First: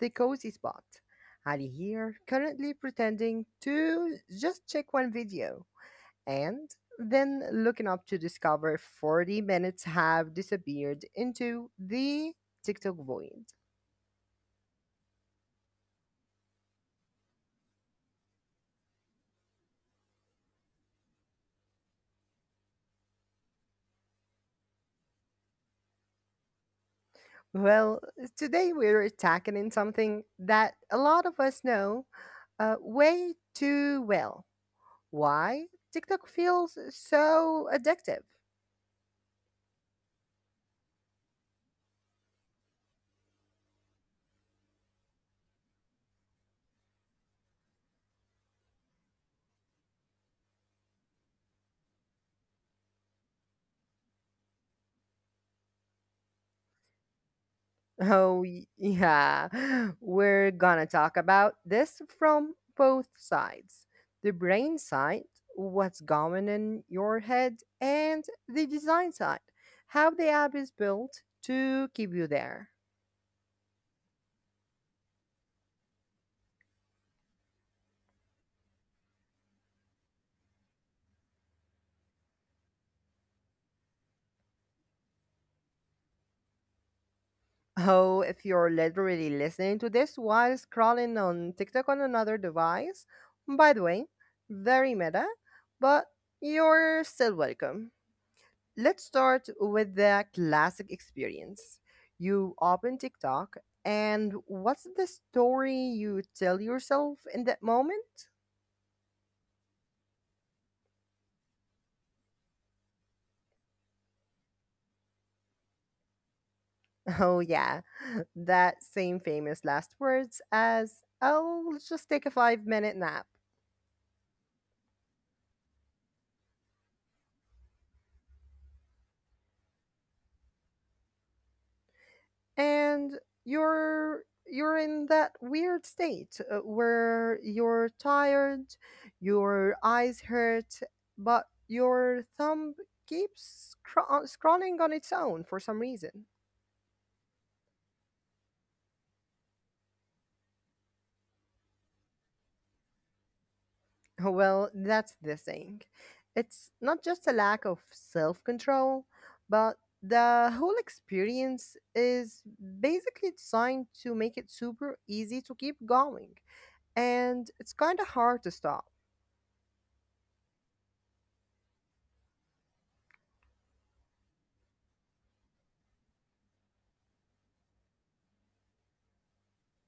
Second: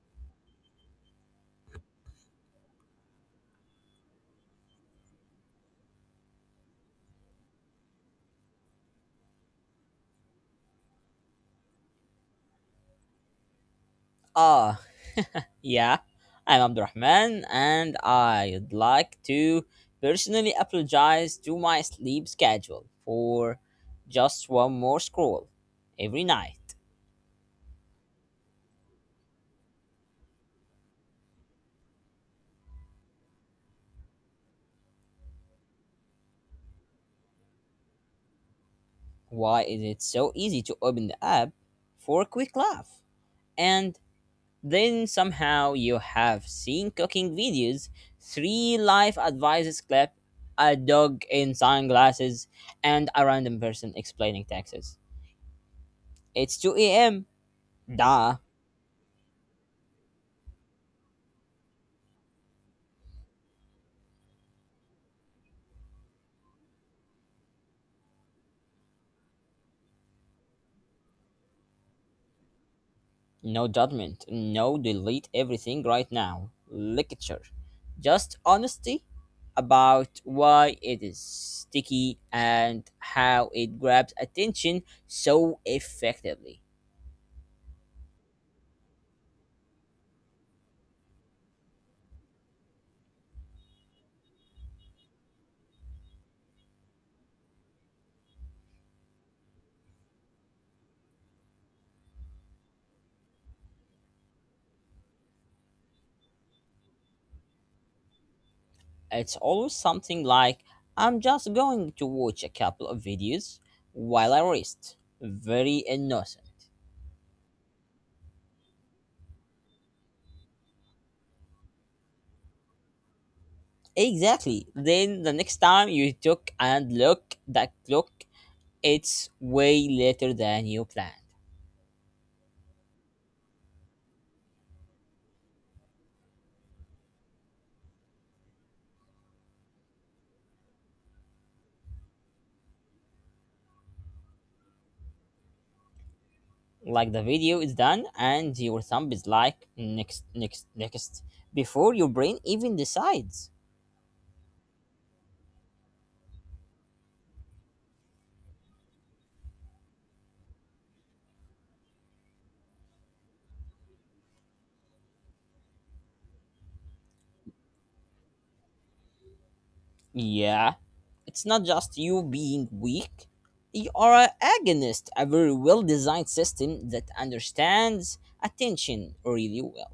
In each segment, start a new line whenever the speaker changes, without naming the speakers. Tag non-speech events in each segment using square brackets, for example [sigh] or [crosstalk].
the Cozy Spot. Ali here, currently pretending to just check one video and then looking up to discover 40 minutes have disappeared into the TikTok void.
Ah, yeah, I'm Abdurrahman, and I'd like to personally apologize to my sleep schedule for just one more scroll every night.
Well, Today we're tackling something that a lot of us know way too well. Why TikTok feels so addictive.
Why is it so easy to open the app for a quick laugh? And then somehow you have seen cooking videos, three life advices clip, a dog in sunglasses, and a random person explaining taxes. It's 2 a.m. Duh.
Oh, yeah. [laughs] We're gonna talk about this from both sides, the brain side, what's going in your head, and the design side, how the app is built to keep you there.
No judgment. No delete everything right now. Lecture. Just honesty about why it is sticky and how it grabs attention so effectively.
Oh, if you're literally listening to this while scrolling on TikTok on another device, by the way, very meta, but you're still welcome. Let's start with the classic experience. You open TikTok, and what's the story you tell yourself in that moment? [laughs]
It's always something like I'm just going to watch a couple of videos while I rest. Very innocent.
Oh, yeah, that same famous last words as, oh, let's just take a 5 minute nap.
Exactly. Then the next time you took and look that clock, it's way later than you planned.
And you're in that weird state where you're tired, your eyes hurt, but your thumb keeps scrolling on its own for some reason.
Like the video is done and your thumb is like next, next, next before your brain even decides.
Oh, Well, that's the thing. It's not just a lack of self control, but the whole experience is basically designed to make it super easy to keep going. And it's kind of hard to stop.
Yeah, it's not just you being weak. You are an agonist, a very well designed system that understands attention really well.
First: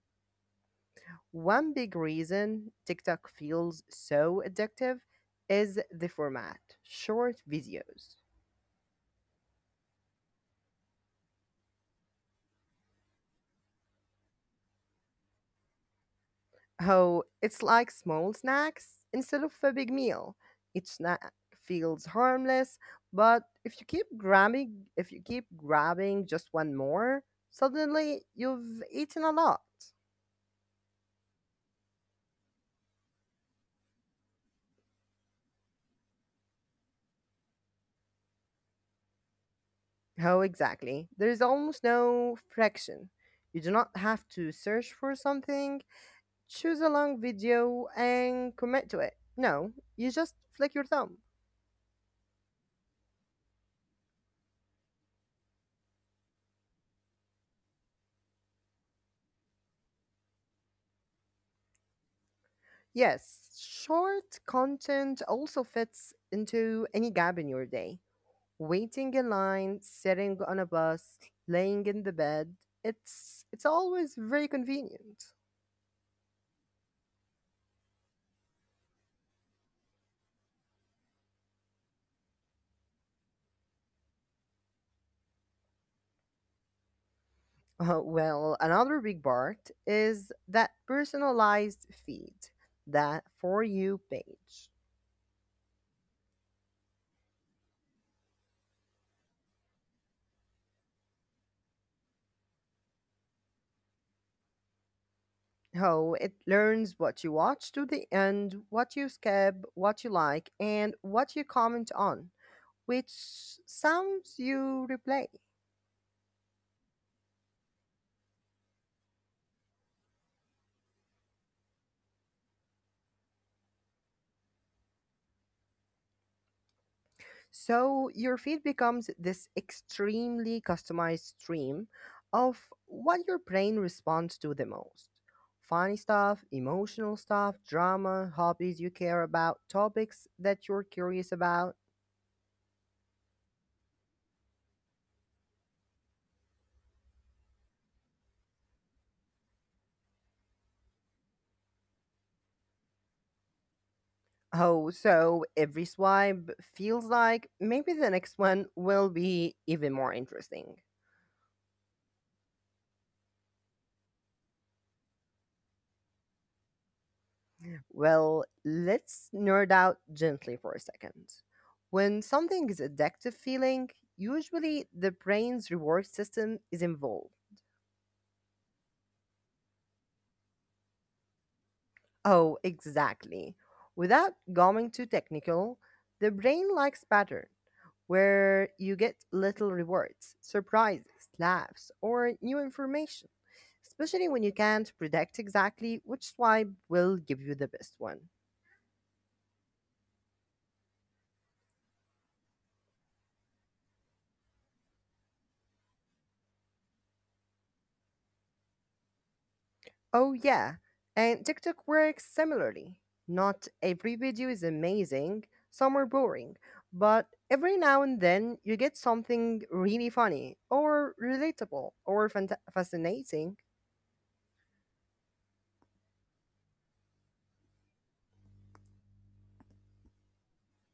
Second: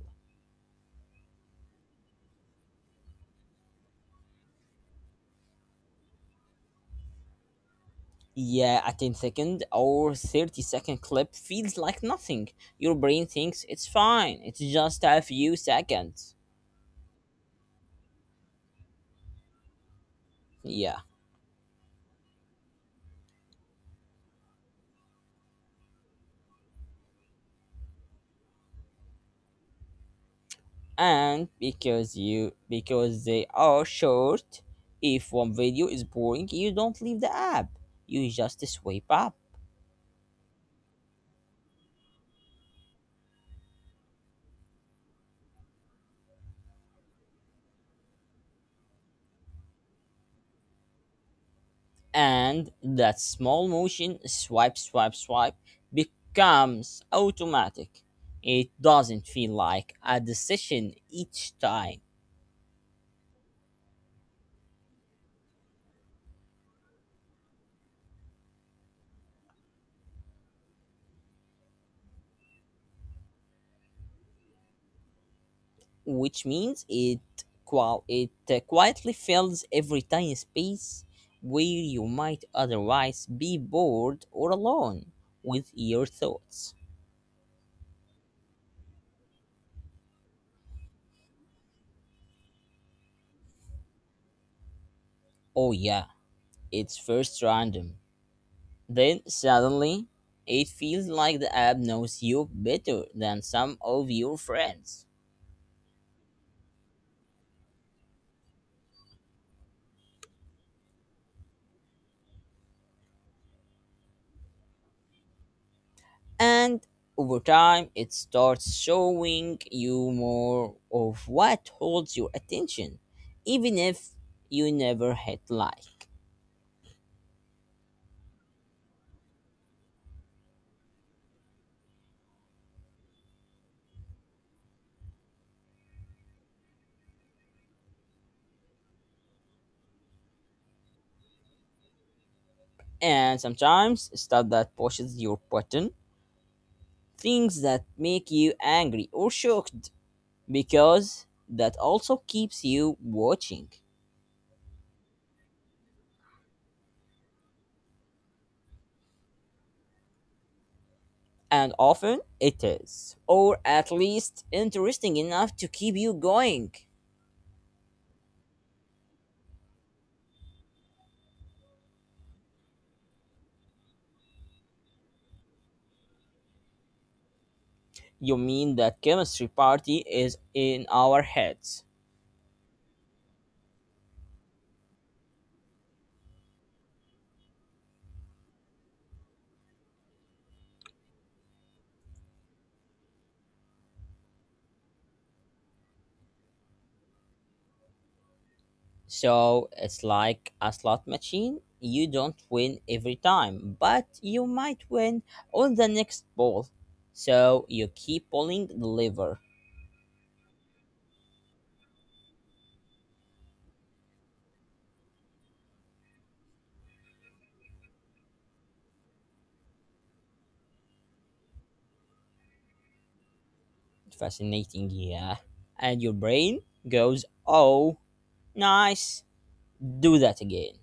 One big reason TikTok feels so addictive is the format short videos.
Yeah, a 10 second or 30-second clip feels like nothing. Your brain thinks it's fine, it's just a few seconds.
Oh, it's like small snacks instead of a big meal. Each
Yeah,
snack feels harmless, but if you keep grabbing just one more, suddenly you've eaten a lot.
and because they are short, if one video is boring you don't leave the app, you just swipe up.
Oh, exactly. There is almost no friction. You do not have to search for something, choose a long video, and commit to it. No, you just flick your thumb.
And that small motion, swipe, swipe, swipe, becomes automatic. It doesn't feel like a decision each time.
Yes, short content also fits into any gap in your day. Waiting in line, sitting on a bus, laying in the bed, it's always very convenient.
Which means it qual it quietly fills every tiny space where you might otherwise be bored or alone with your thoughts.
Well, another big part is that personalized feed, that for you page.
Oh, yeah, it's first random. Then suddenly, it feels like the app knows you better than some of your friends.
Oh, it learns what you watch to the end, what you skip, what you like, and what you comment on, which sounds you replay.
And over time, it starts showing you more of what holds your attention, even if you never hit like.
So your feed becomes this extremely customized stream of what your brain responds to the most. Funny stuff, emotional stuff, drama, hobbies you care about, topics that you're curious about.
And sometimes, stuff that pushes your button, things that make you angry or shocked, because that also keeps you watching.
Oh, so every swipe feels like maybe the next one will be even more interesting.
And often it is, or at least interesting enough to keep you going.
Well, let's nerd out gently for a second. When something is addictive feeling, usually the brain's reward system is involved.
You mean that chemistry party is in our heads.
Oh, exactly. Without going too technical, the brain likes pattern where you get little rewards, surprises, laughs, or new information, especially when you can't predict exactly which swipe will give you the best one.
So it's like a slot machine. You don't win every time, but you might win on the next ball, so you keep pulling the lever.
Oh, yeah. And TikTok works similarly. Not every video is amazing, some are boring, but every now and then you get something really funny or relatable or fascinating.
Fascinating, yeah. And your brain goes, oh, nice, do that again.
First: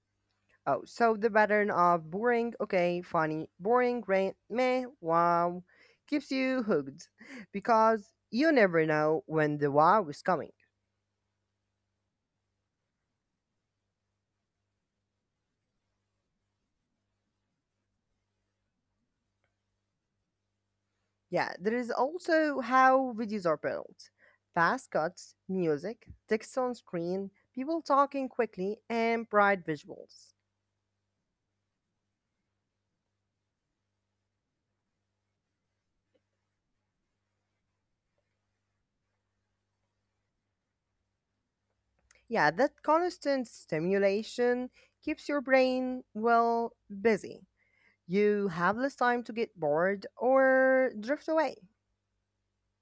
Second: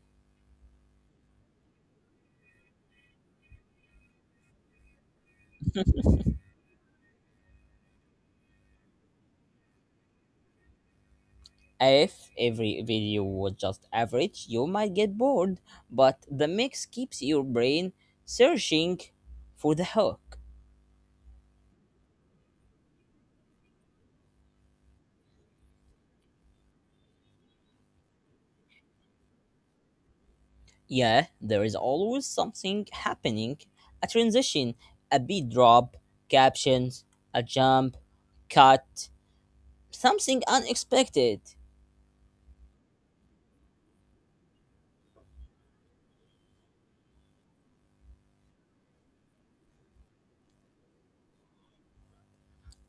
Oh, so the pattern of boring, okay, funny, boring, great, meh, wow keeps
[laughs]
you hooked because you never know when the wow is coming.
If every video was just average, you might get bored, but the mix keeps your brain searching for the hook.
Yeah, there is also how videos are built. Fast cuts, music, text on screen, people talking quickly, and bright visuals.
Yeah, there is always something happening, a transition, a beat drop, captions, a jump, cut, something unexpected.
Yeah, that constant stimulation keeps your brain, well, busy. You have less time to get bored or drift away.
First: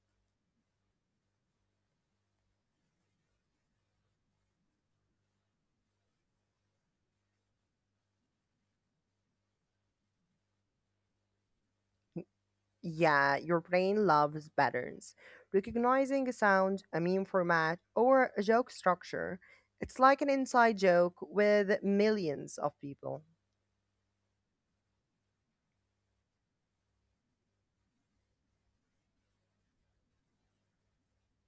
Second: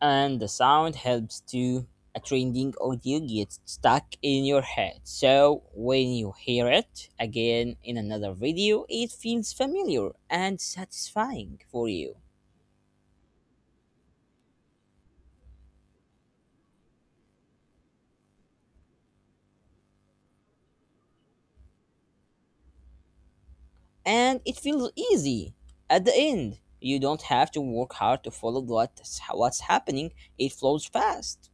And the sound helps to a trending audio gets stuck in your head, so when you hear it again in another video it feels familiar and satisfying for you.
Yeah, your brain loves patterns. Recognizing a sound, a meme format, or a joke structure, it's like an inside joke with millions of people.
And it feels easy. At the end you don't have to work hard to follow what's happening, it flows fast.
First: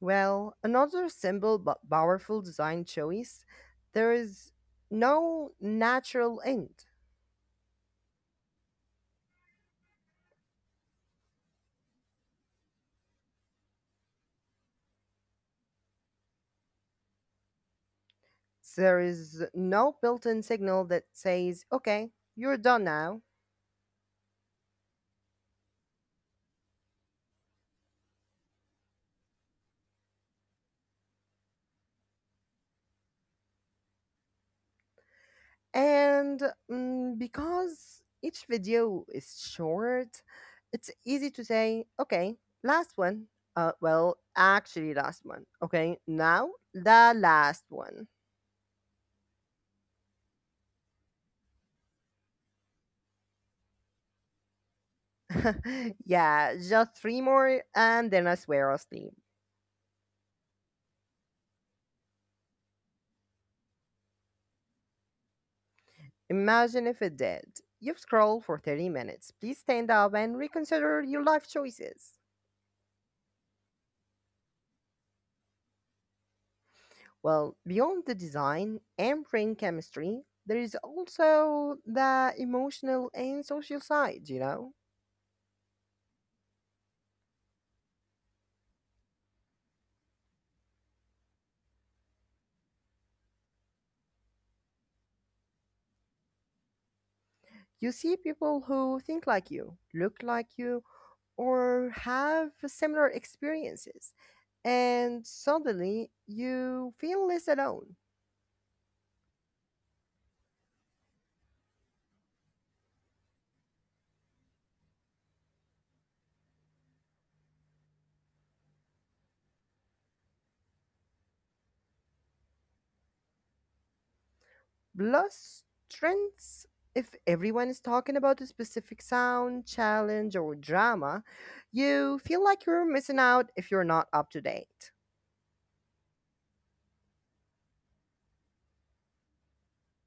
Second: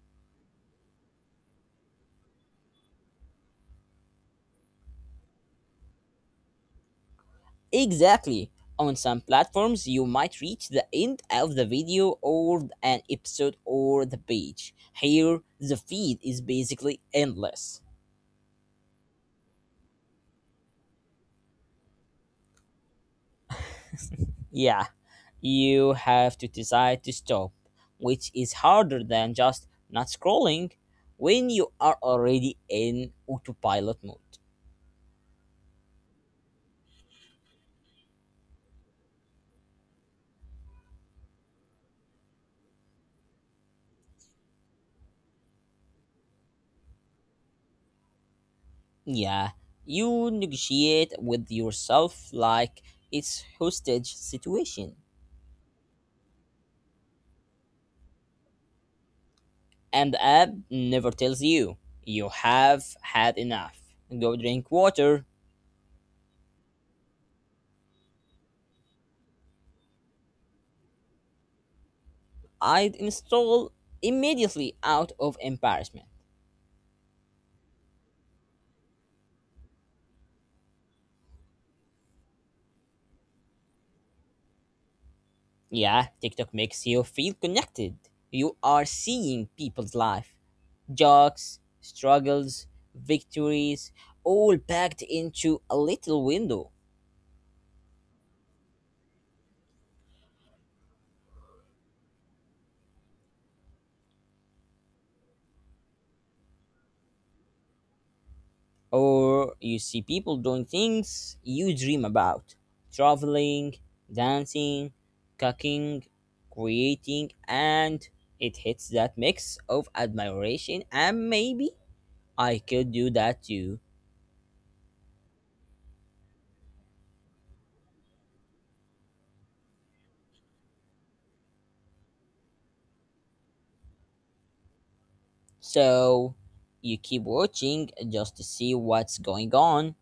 Well, another simple but powerful design choice, there is no natural end.
Exactly. On some platforms, you might reach the end of the video or an episode or the page. Here, the feed is basically endless.
There is no built in signal that says, okay, you're done now.
Yeah, you have to decide to stop, which is harder than just not scrolling when you are already in autopilot mode.
And because each video is short, it's easy to say, okay, last one. Well, actually, last one. Okay, now the last one.
Yeah, you negotiate with yourself like it's hostage situation.
[laughs] Yeah, just three more, and then I swear I'll sleep.
And the app never tells you you have had enough. Go drink water.
Imagine if it did. You've scrolled for 30 minutes. Please stand up and reconsider your life choices.
I'd install immediately out of embarrassment.
Well, beyond the design and brain chemistry, there is also the emotional and social side, you know?
Yeah, TikTok makes you feel connected. You are seeing people's life, jokes, struggles, victories, all packed into a little window.
You see people who think like you, look like you, or have similar experiences, and suddenly you feel less alone.
Or you see people doing things you dream about, traveling, dancing, cooking, creating, and it hits that mix of admiration and maybe I could do that too.
Plus, trends, if everyone is talking about a specific sound, challenge, or drama, you feel like you're missing out if you're not up to date.
So you keep watching just to see what's going on,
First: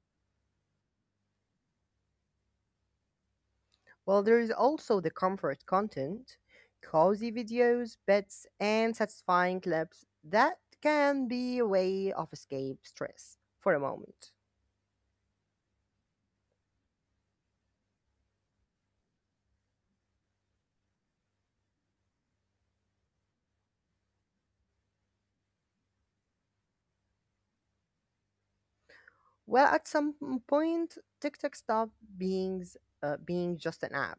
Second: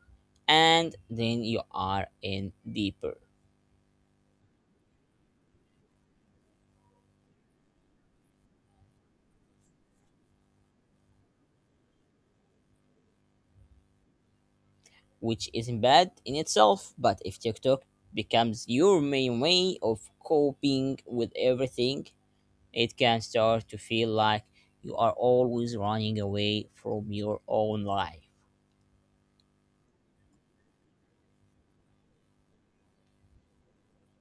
and then you are in deeper,
Well, there is also the comfort content, cozy videos, bets, and satisfying clips that can be a way of escape stress for a moment.
which isn't bad in itself. But if TikTok becomes your main way of coping with everything, it can start to feel like you are always running away from your own life.
Well, at some point, TikTok stopped being just an app,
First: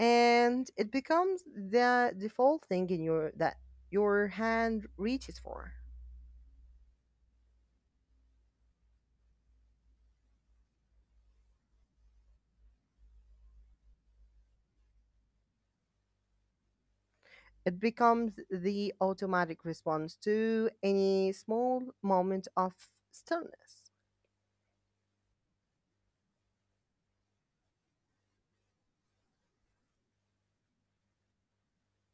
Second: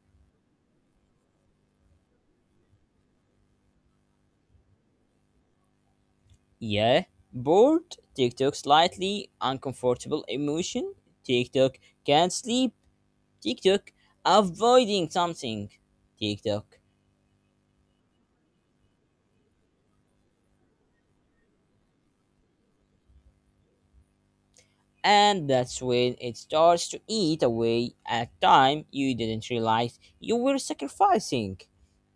and it becomes the default thing in your that your hand reaches for.
Yeah, bored, TikTok, slightly uncomfortable emotion, TikTok, can't sleep, TikTok, avoiding something, TikTok.
It becomes the automatic response to any small moment of stillness.
And that's when it starts to eat away at time you didn't realize you were sacrificing.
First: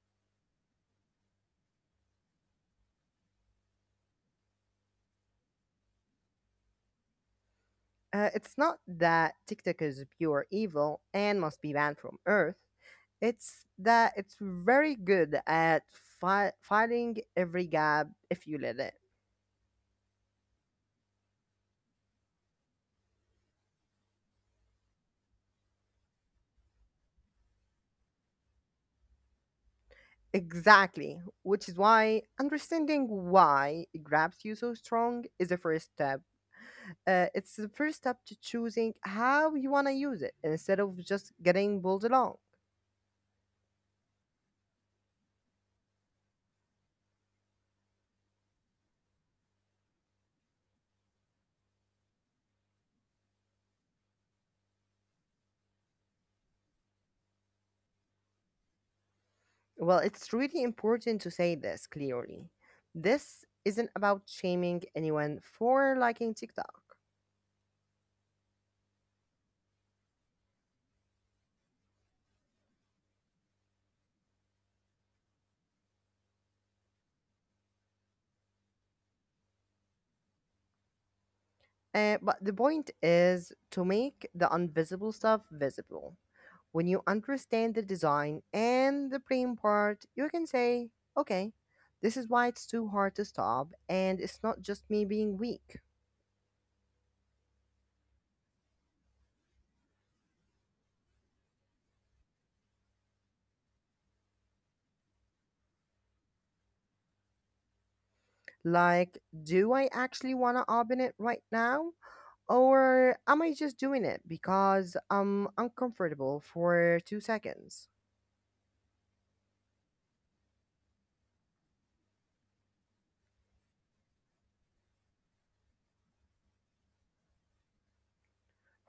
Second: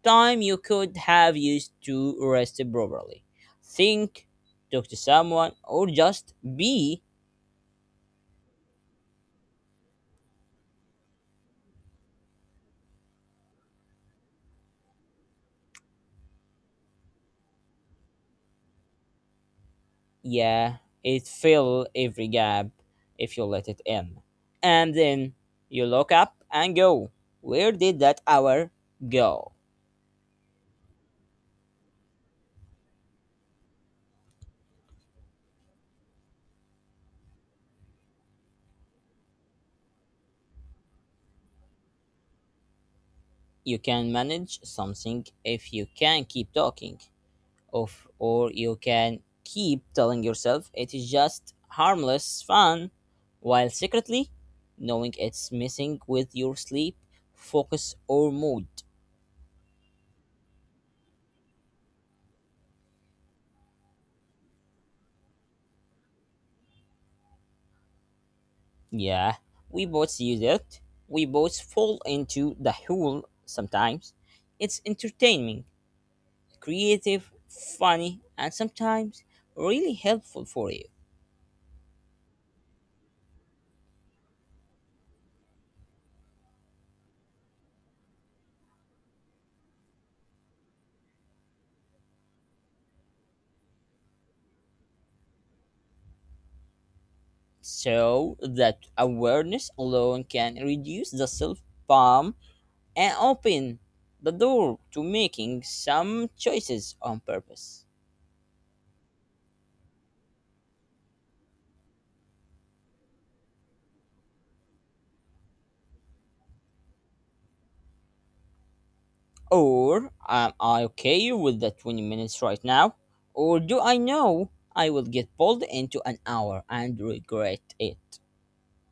Time you could have used to rest properly. Think, talk to someone, or just be.
It's not that TikTok is pure evil and must be banned from Earth. It's that it's very good at filing every gap if you let it.
Yeah, it fill every gap if you let it in. And then you look up and go, where did that hour go?
Exactly, which is why understanding why it grabs you so strong is the first step. It's the first step to choosing how you want to use it instead of just getting pulled along.
You can manage something if you can keep talking. Of, or you can keep telling yourself it is just harmless fun, while secretly knowing it's messing with your sleep, focus, or mood.
Well, it's really important to say this clearly. This isn't about shaming anyone for liking TikTok.
Yeah, we both use it. We both fall into the hole sometimes. It's entertaining, creative, funny, and sometimes really helpful for you.
But the point is to make the invisible stuff visible. When you understand the design and the brain part, you can say, okay, this is why it's too hard to stop, and it's not just me being weak.
So that awareness alone can reduce the self and open the door to making some choices on purpose.
Like, do I actually want to open it right now? Or am I just doing it because I'm uncomfortable for 2 seconds?
Or am I okay with the 20 minutes right now? Or do I know I will get pulled into an hour and regret it?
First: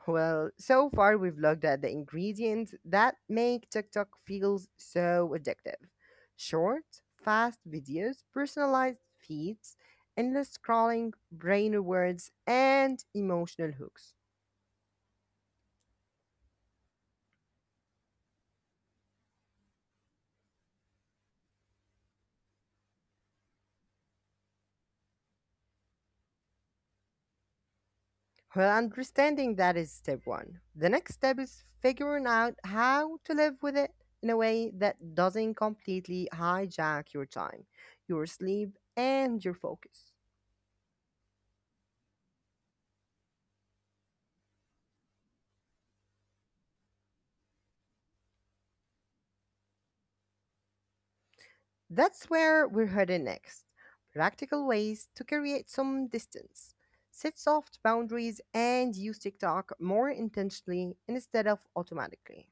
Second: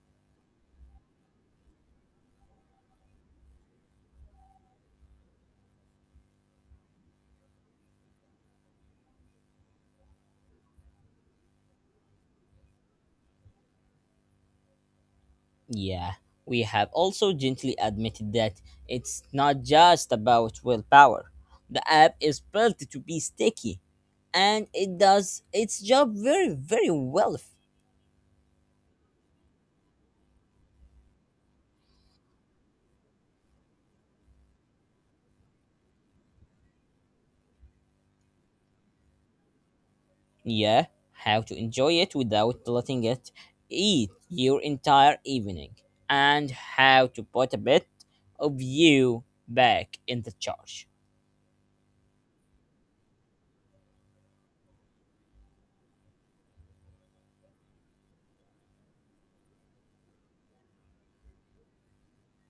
Well, so far we've looked at the ingredients that make TikTok feels so addictive. Short, fast videos, personalized feeds, endless scrolling, brain rewards, and emotional hooks.
Yeah, we have also gently admitted that it's not just about willpower. The app is built to be sticky and it does its job very, very well.
Well, understanding that is step one. The next step is figuring out how to live with it in a way that doesn't completely hijack your time, your sleep, and your focus.
Yeah, how to enjoy it without letting it eat your entire evening, and how to put a bit of you back in the charge.
That's where we're headed next. Practical ways to create some distance. Set soft boundaries and use TikTok more intentionally instead of automatically.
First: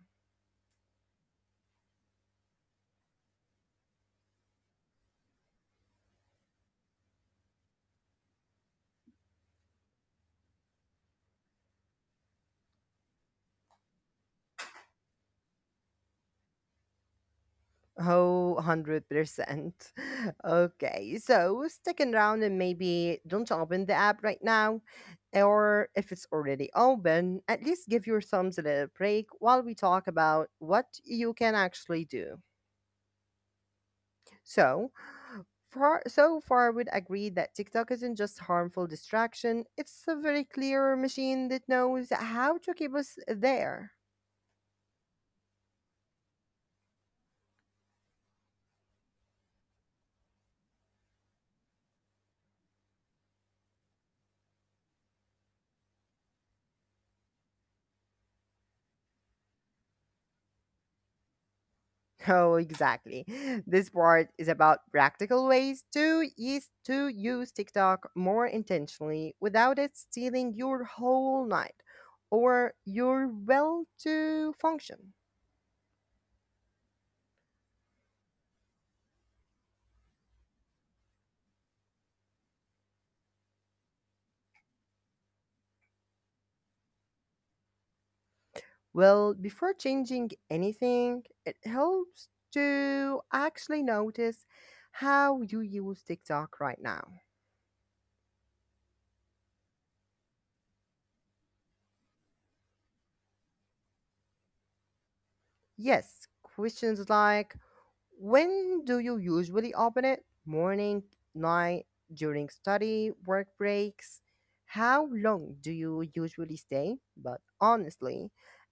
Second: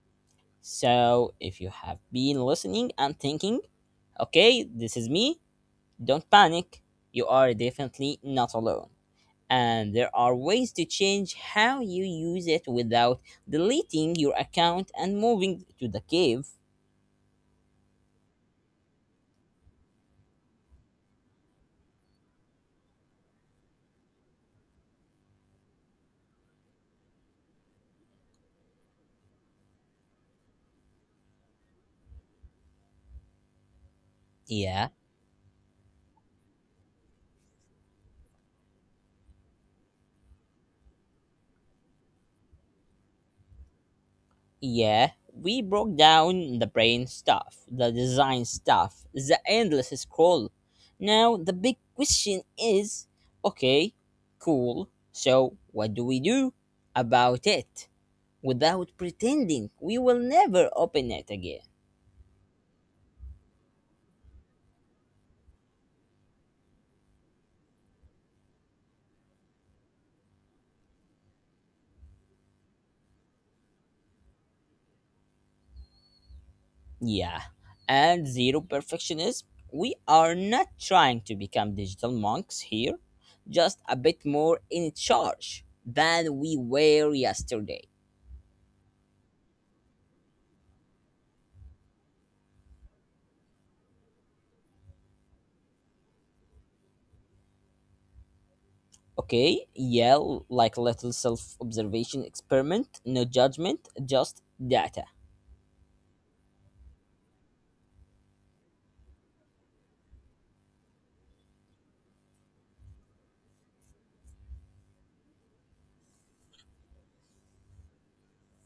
So, if you have been listening and thinking, okay, this is me, don't panic, you are definitely not alone. And there are ways to change how you use it without deleting your account and moving to the cave.
Oh, 100%. [laughs] Okay, so sticking around and maybe don't open the app right now. Or if it's already open, at least give your thumbs a little break while we talk about what you can actually do.
Yeah.
So, so far, we'd agree that TikTok isn't just harmful distraction, it's a very clear machine that knows how to keep us there.
Yeah, we broke down the brain stuff, the design stuff, the endless scroll. Now, the big question is okay, cool, so what do we do about it without pretending we will never open it again?
[laughs] Oh, exactly. This part is about practical ways to use TikTok more intentionally without it stealing your whole night or your well to function.
Yeah, and zero perfectionism. We are not trying to become digital monks here, just a bit more in charge than we were yesterday.
Well, before changing anything, it helps to actually notice how you use TikTok right now.
Okay, yeah, like little self observation experiment, no judgment, just data.
Yes, questions like, when do you usually open it? Morning, night, during study, work breaks? How long do you usually stay? But honestly,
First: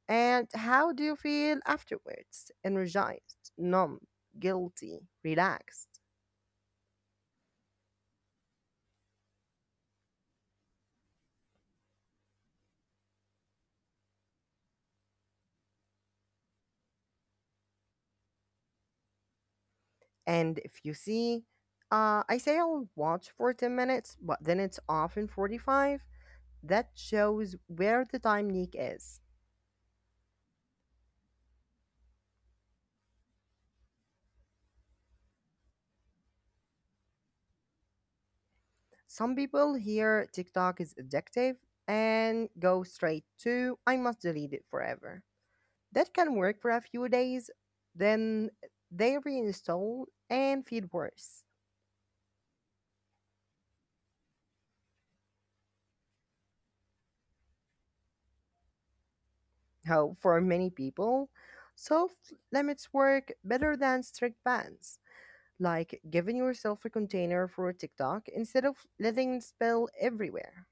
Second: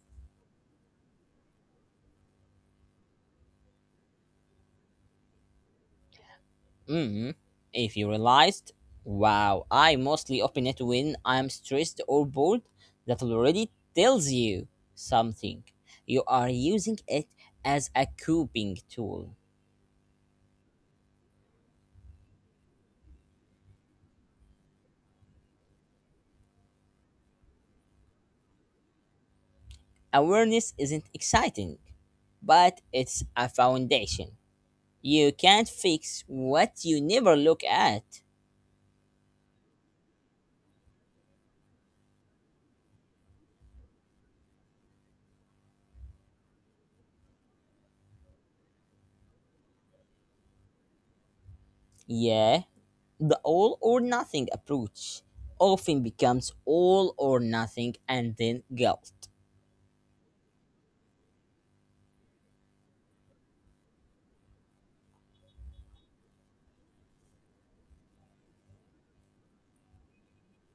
and how do you feel afterwards? Energized, numb, guilty, relaxed.
Hmm. If you realized, wow, I mostly open it when I'm stressed or bored, that already tells you something. You are using it as a coping tool.
And if you see, I say I'll watch for 10 minutes, but then it's off in 45. That shows where the time leak is.
Awareness isn't exciting, but it's a foundation. You can't fix what you never look at.
Some people hear TikTok is addictive and go straight to, I must delete it forever. That can work for a few days, then they reinstall and feel worse.
Yeah, the all or nothing approach often becomes all or nothing and then guilt.
How for many people, soft limits work better than strict bans, like giving yourself a container for TikTok instead of letting it spill everywhere.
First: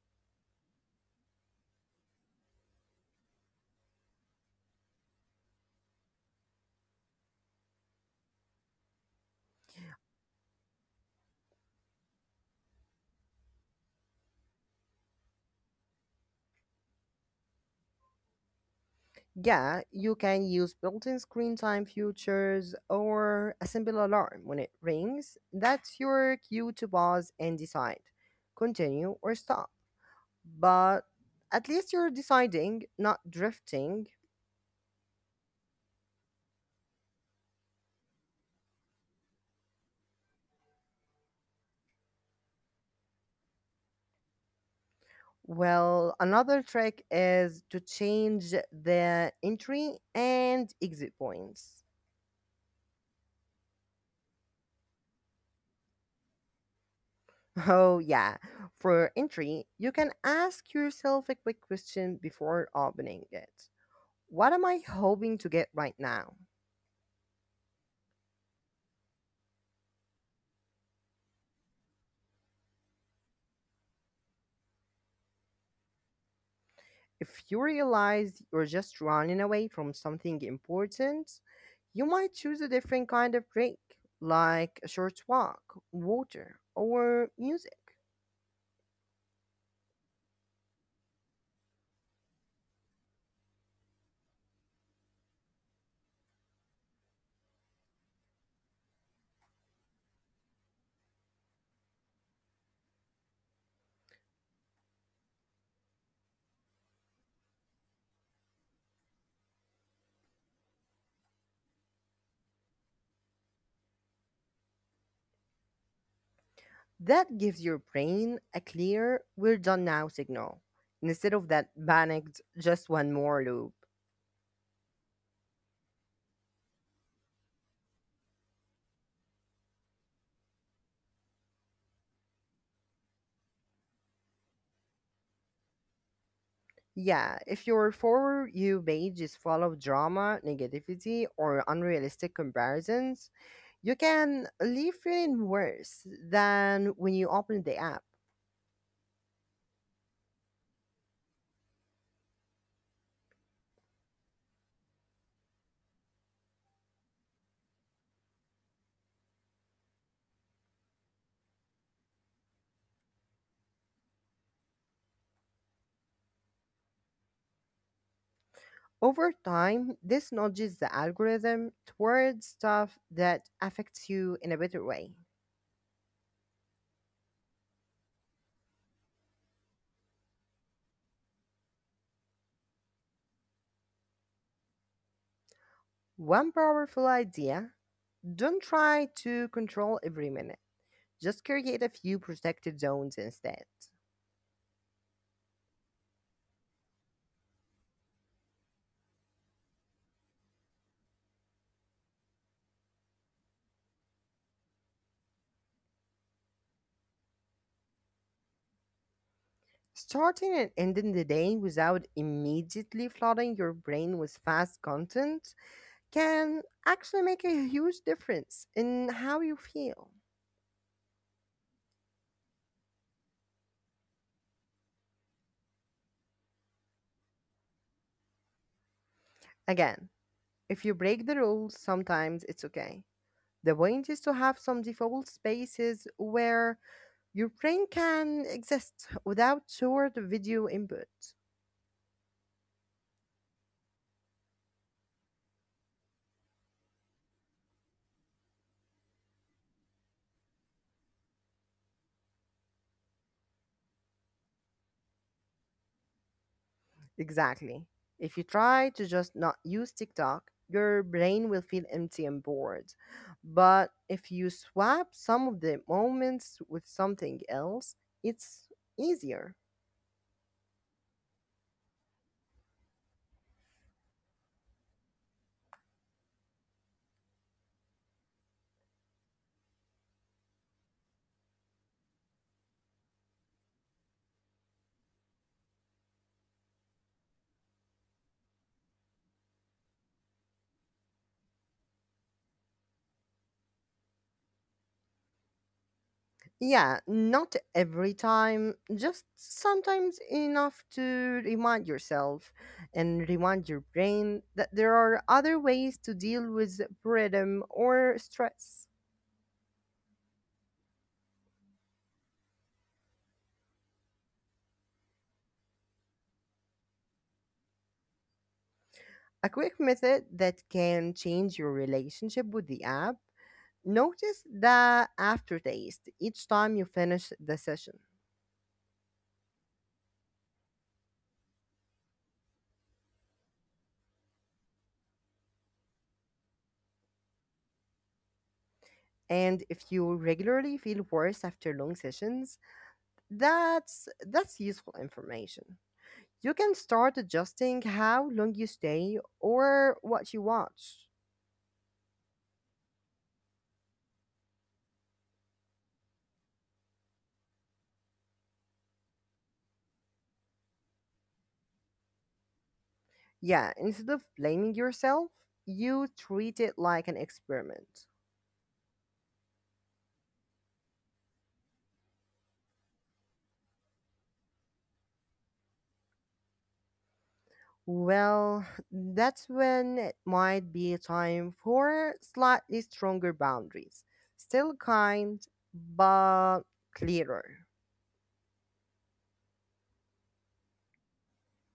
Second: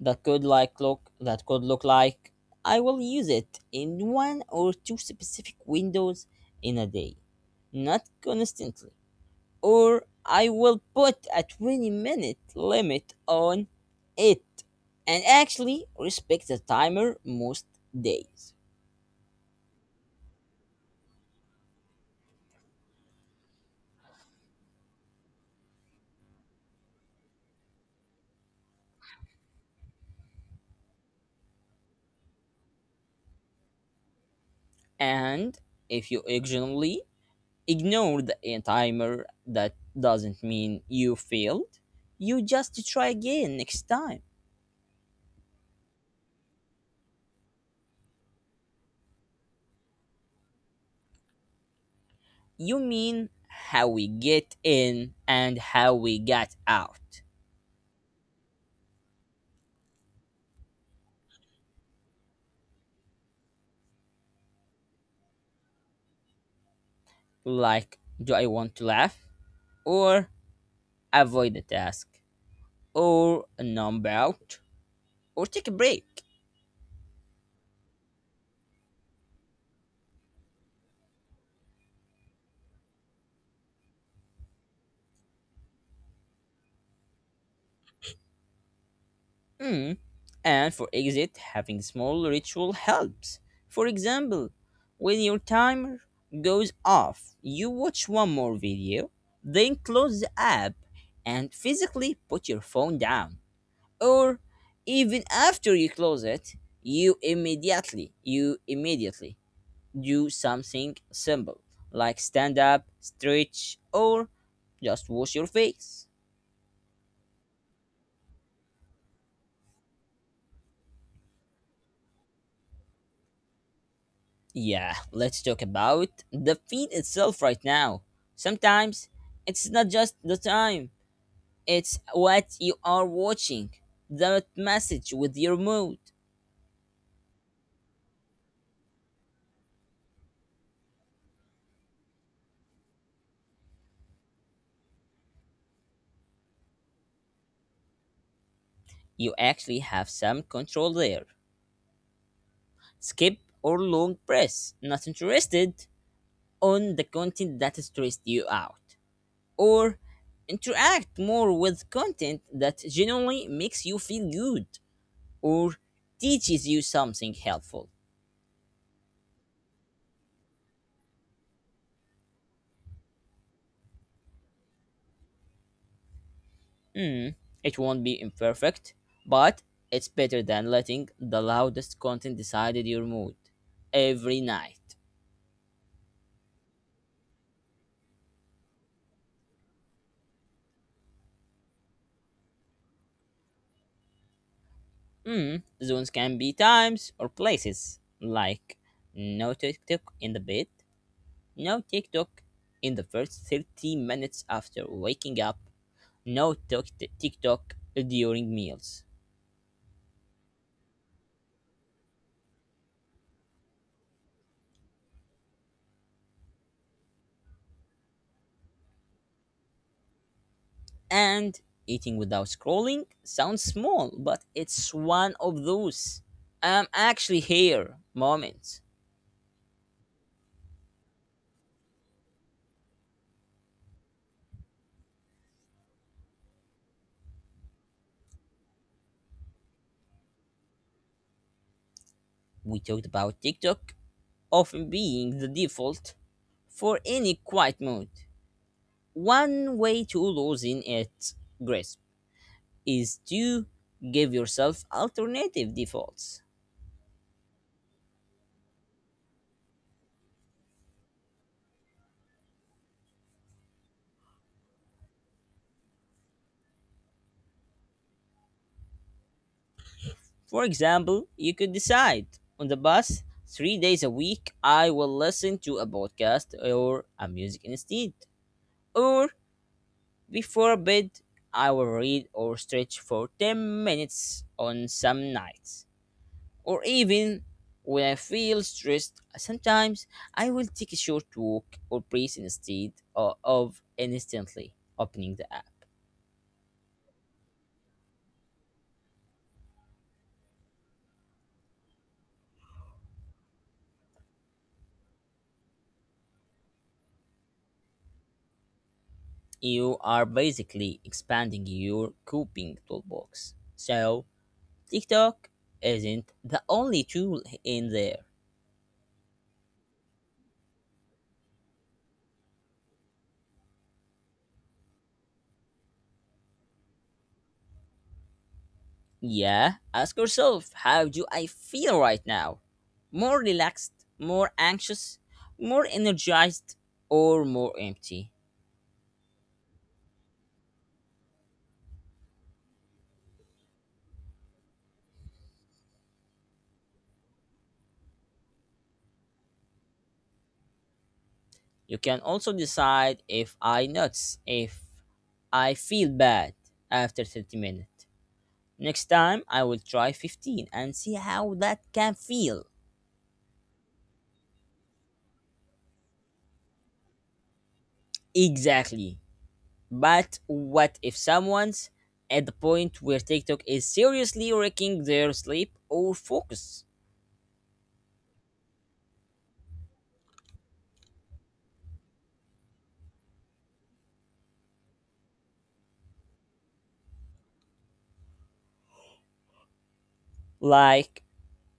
That could look like I will use it in one or two specific windows in a day, not constantly. Or I will put a 20-minute limit on it and actually respect the timer most days.
Yeah, you can use built-in screen time features or a simple alarm when it rings. That's your cue to pause and decide, continue or stop. But at least you're deciding, not drifting.
And if you occasionally ignore the timer. That doesn't mean you failed. You just try again next time.
Well, another trick is to change the entry and exit points.
You mean how we get in and how we get out.
[laughs] Oh, yeah. For entry, you can ask yourself a quick question before opening it. What am I hoping to get right now?
Like, do I want to laugh? Or avoid the task? Or numb out? Or take a break?
If you realize you're just running away from something important, you might choose a different kind of break, like a short walk, water, or music.
Mm. And for exit, having small ritual helps. For example, when your timer goes off, you watch one more video, then close the app and physically put your phone down. Or even after you close it, you immediately do something simple like stand up, stretch, or just wash your face.
That gives your brain a clear, we're done now signal, instead of that panicked, just one more loop.
Yeah, let's talk about the feed itself right now. Sometimes it's not just the time, it's what you are watching, that message with your mood.
Yeah, if your for you page is full of drama, negativity, or unrealistic comparisons, you can leave feeling worse than when you open the app.
You actually have some control there. Skip or long press, not interested, on the content that stressed you out. Or interact more with content that genuinely makes you feel good or teaches you something helpful.
Over time, this nudges the algorithm towards stuff that affects you in a better way.
Mm, it won't be imperfect, but it's better than letting the loudest content decide your mood every night.
One powerful idea, don't try to control every minute, just create a few protected zones instead.
Mm, zones can be times or places, like no TikTok in the bed, no TikTok in the first 30 minutes after waking up, no tok- TikTok during meals.
Starting and ending the day without immediately flooding your brain with fast content can actually make a huge difference in how you feel.
And eating without scrolling sounds small, but it's one of those I'm actually here moments.
Again, if you break the rules, sometimes it's okay. The point is to have some default spaces where your brain can exist without short video input.
We talked about TikTok often being the default for any quiet mode. One way to losing its grasp is to give yourself alternative defaults.
Exactly. If you try to just not use TikTok, your brain will feel empty and bored. But if you swap some of the moments with something else, it's easier.
For example, you could decide on the bus, 3 days a week, I will listen to a podcast or a music instead. Or before bed, I will read or stretch for 10 minutes on some nights. Or even when I feel stressed, sometimes I will take a short walk or breathe instead of instantly opening the app.
Yeah, not every time, just sometimes enough to remind yourself and remind your brain that there are other ways to deal with boredom or stress.
You are basically expanding your coping toolbox. So, TikTok isn't the only tool in there.
A quick method that can change your relationship with the app. Notice the aftertaste each time you finish the session.
Yeah, ask yourself how do I feel right now? More relaxed, more anxious, more energized, or more empty?
And if you regularly feel worse after long sessions, that's useful information. You can start adjusting how long you stay or what you watch.
You can also decide if I nuts if I feel bad after 30 minutes. Next time I will try 15 and see how that can feel.
Yeah, instead of blaming yourself, you treat it like an experiment.
Exactly. But what if someone's at the point where TikTok is seriously wrecking their sleep or focus?
Well, [sighs] that's when it might be time for slightly stronger boundaries. Still kind, but clearer.
Like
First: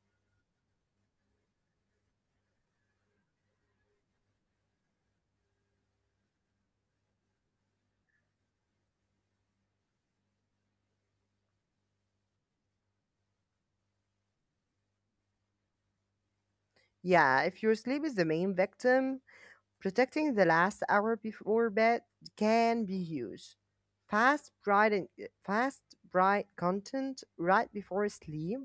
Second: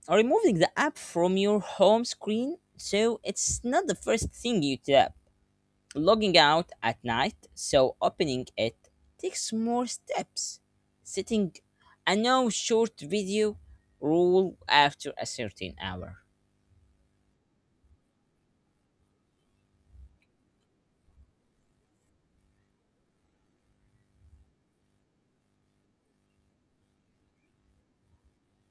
removing the app from your home screen so it's not the first thing you tap. Logging out at night, so opening it takes more steps. Setting a no short video rule after a certain hour.
Yeah, if your sleep is the main victim, protecting the last hour before bed can be huge. Fast bright and fast bright content right before sleep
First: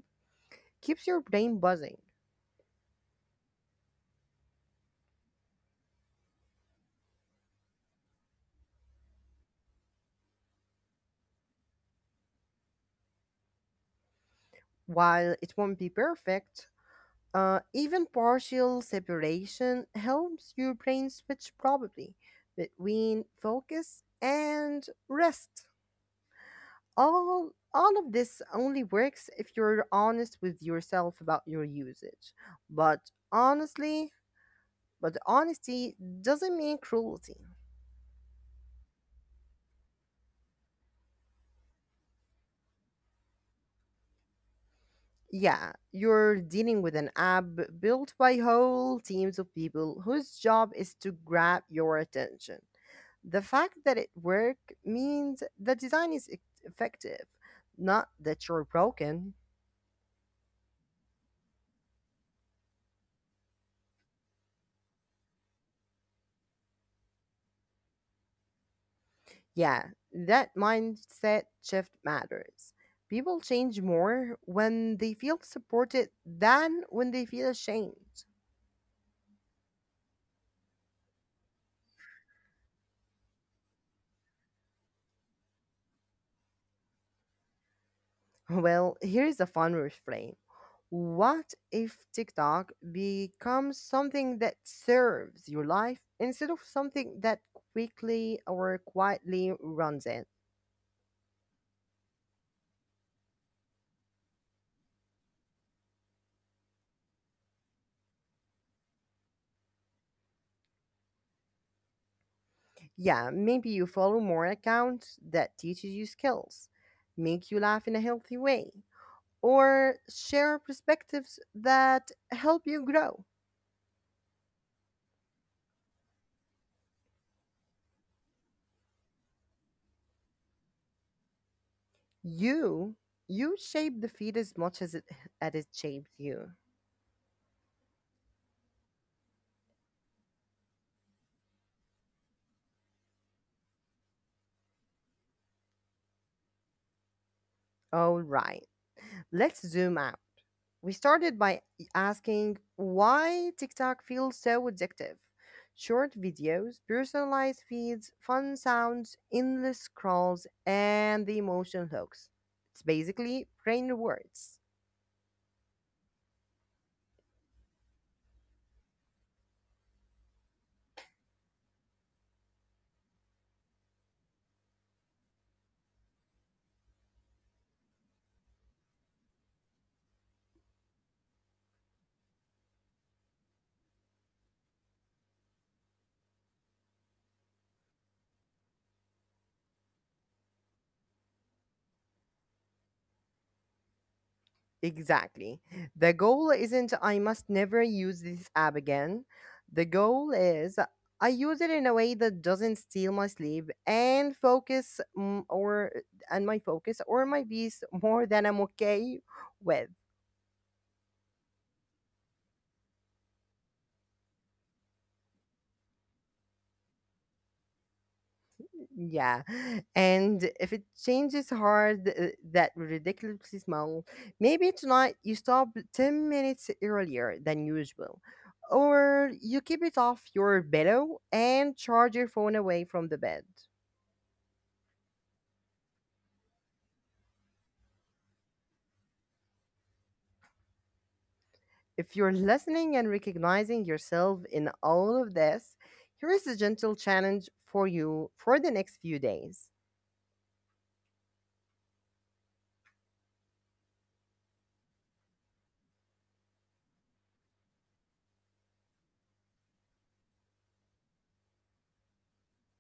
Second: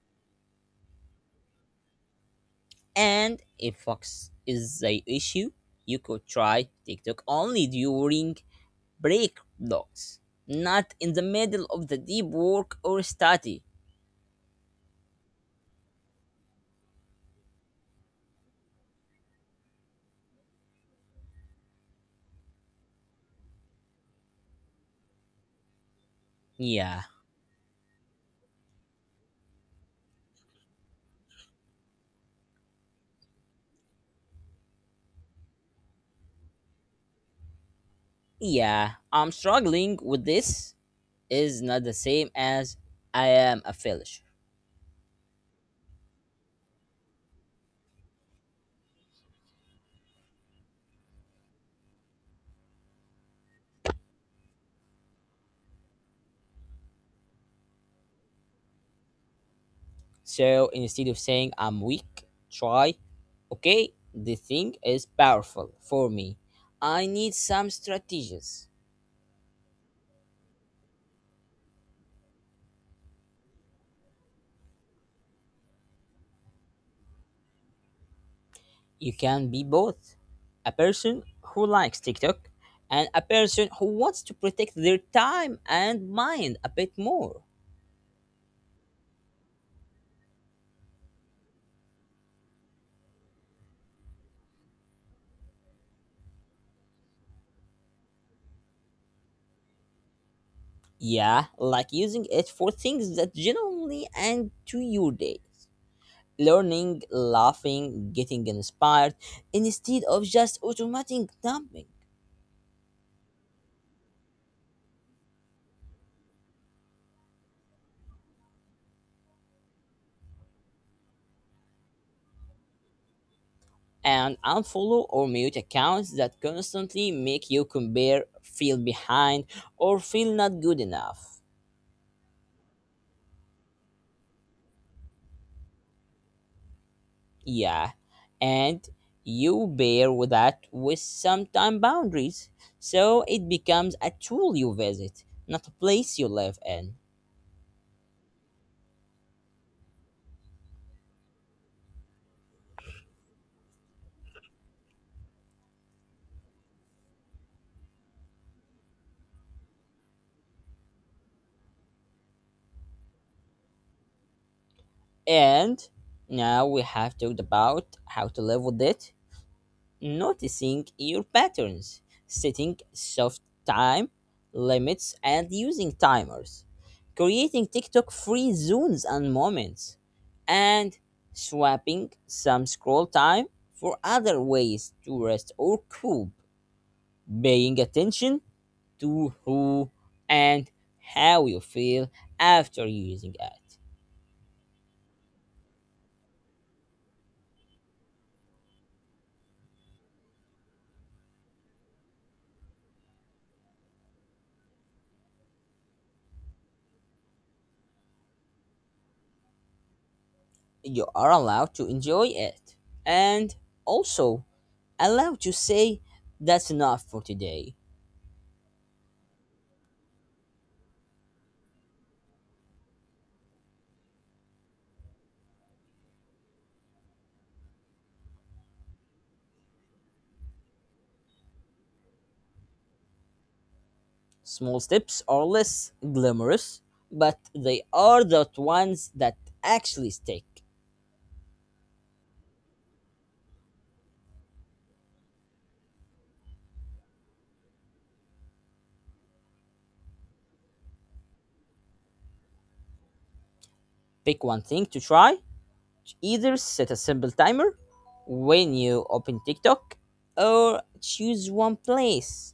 keeps your brain buzzing.
And if Fox is the issue, you could try TikTok only during break blocks, not in the middle of the deep work or study.
While it won't be perfect, even partial separation helps your brain switch probably between focus and rest.
Yeah,
All of this only works if you're honest with yourself about your usage. But honestly, But honesty doesn't mean cruelty.
yeah, I'm struggling with this. Is not the same as I am a failure.
Yeah, you're dealing with an app built by whole teams of people whose job is to grab your attention. The fact that it worked means the design is effective, not that you're broken.
So instead of saying I'm weak, try, okay, the thing is powerful for me. I need some strategies.
Yeah, that mindset shift matters. People change more when they feel supported than when they feel ashamed.
You can be both a person who likes TikTok and a person who wants to protect their time and mind a bit more.
Well, here's a fun refrain. What if TikTok becomes something that serves your life instead of something that quickly or quietly runs it?
Yeah, like using it for things that genuinely add to your day. Learning, laughing, getting inspired, instead of just automatic dumping.
Yeah, maybe you follow more accounts that teaches you skills, make you laugh in a healthy way, or share perspectives that help you grow.
And unfollow or mute accounts that constantly make you compare, feel behind, or feel not good enough.
You you shape the feed as much as it shapes you.
Yeah, and you bear with that with some time boundaries, so it becomes a tool you visit, not a place you live in.
All right, let's zoom out. We started by asking why TikTok feels so addictive. Short videos, personalized feeds, fun sounds, endless scrolls, and the emotion hooks. It's basically brain rewards.
And now we have talked about how to live with it, noticing your patterns, setting soft time limits, and using timers, creating TikTok free zones and moments, and swapping some scroll time for other ways to rest or cope, paying attention to who and how you feel after using it.
Exactly. The goal isn't I must never use this app again. The goal is I use it in a way that doesn't steal my sleep and focus mm, or and my focus or my peace more than I'm okay with.
You are allowed to enjoy it and also allowed to say that's enough for today.
Yeah. And if it changes hard, that ridiculously small, maybe tonight you stop 10 minutes earlier than usual. Or you keep it off your pillow and charge your phone away from the bed.
Small steps are less glamorous, but they are the ones that actually stick.
If you're listening and recognizing yourself in all of this, here is a gentle challenge for you for the next few days.
Pick one thing to try, either set a simple timer when you open TikTok or choose one place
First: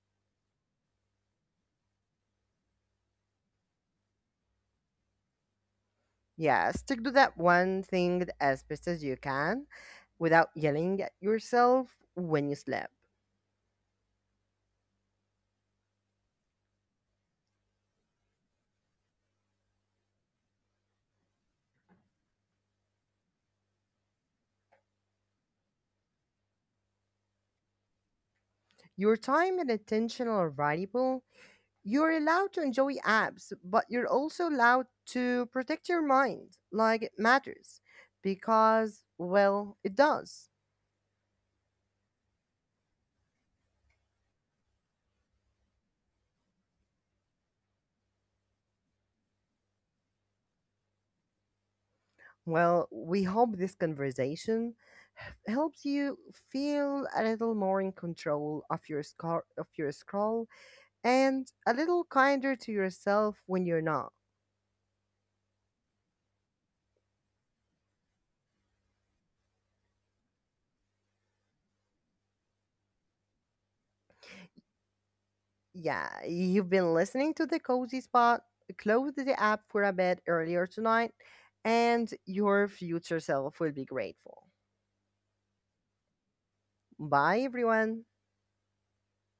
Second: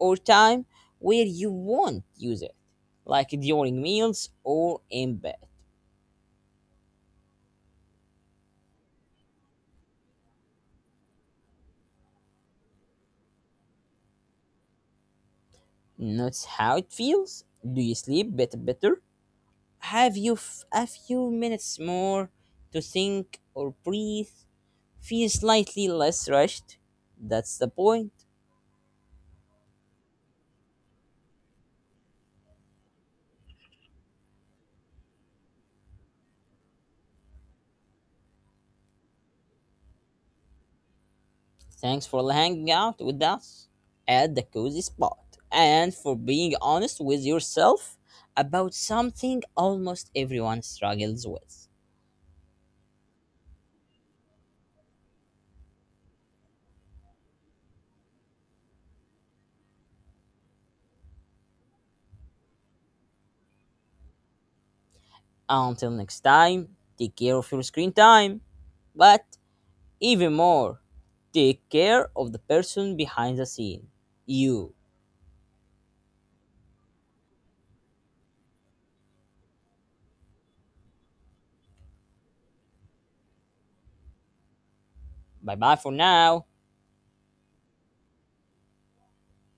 or time where you won't use it, like during meals or in bed.
Yeah, stick to that one thing as best as you can without yelling at yourself when you sleep.
Not how it feels. Do you sleep better? Better? Have you a few minutes more to think or breathe? Feel slightly less rushed. That's the point.
Your time and attention are valuable. You're allowed to enjoy apps, but you're also allowed to protect your mind like it matters because, well, it does.
Thanks for hanging out with us at the cozy spot and for being honest with yourself about something almost everyone struggles with.
Well, we hope this conversation helps you feel a little more in control of your scroll and a little kinder to yourself when you're not.
Until next time, take care of your screen time. But even more, take care of the person behind the scene. You.
Yeah, you've been listening to the cozy spot. Close the app for a bit earlier tonight, and your future self will be grateful.
Bye bye for now.
Bye, everyone.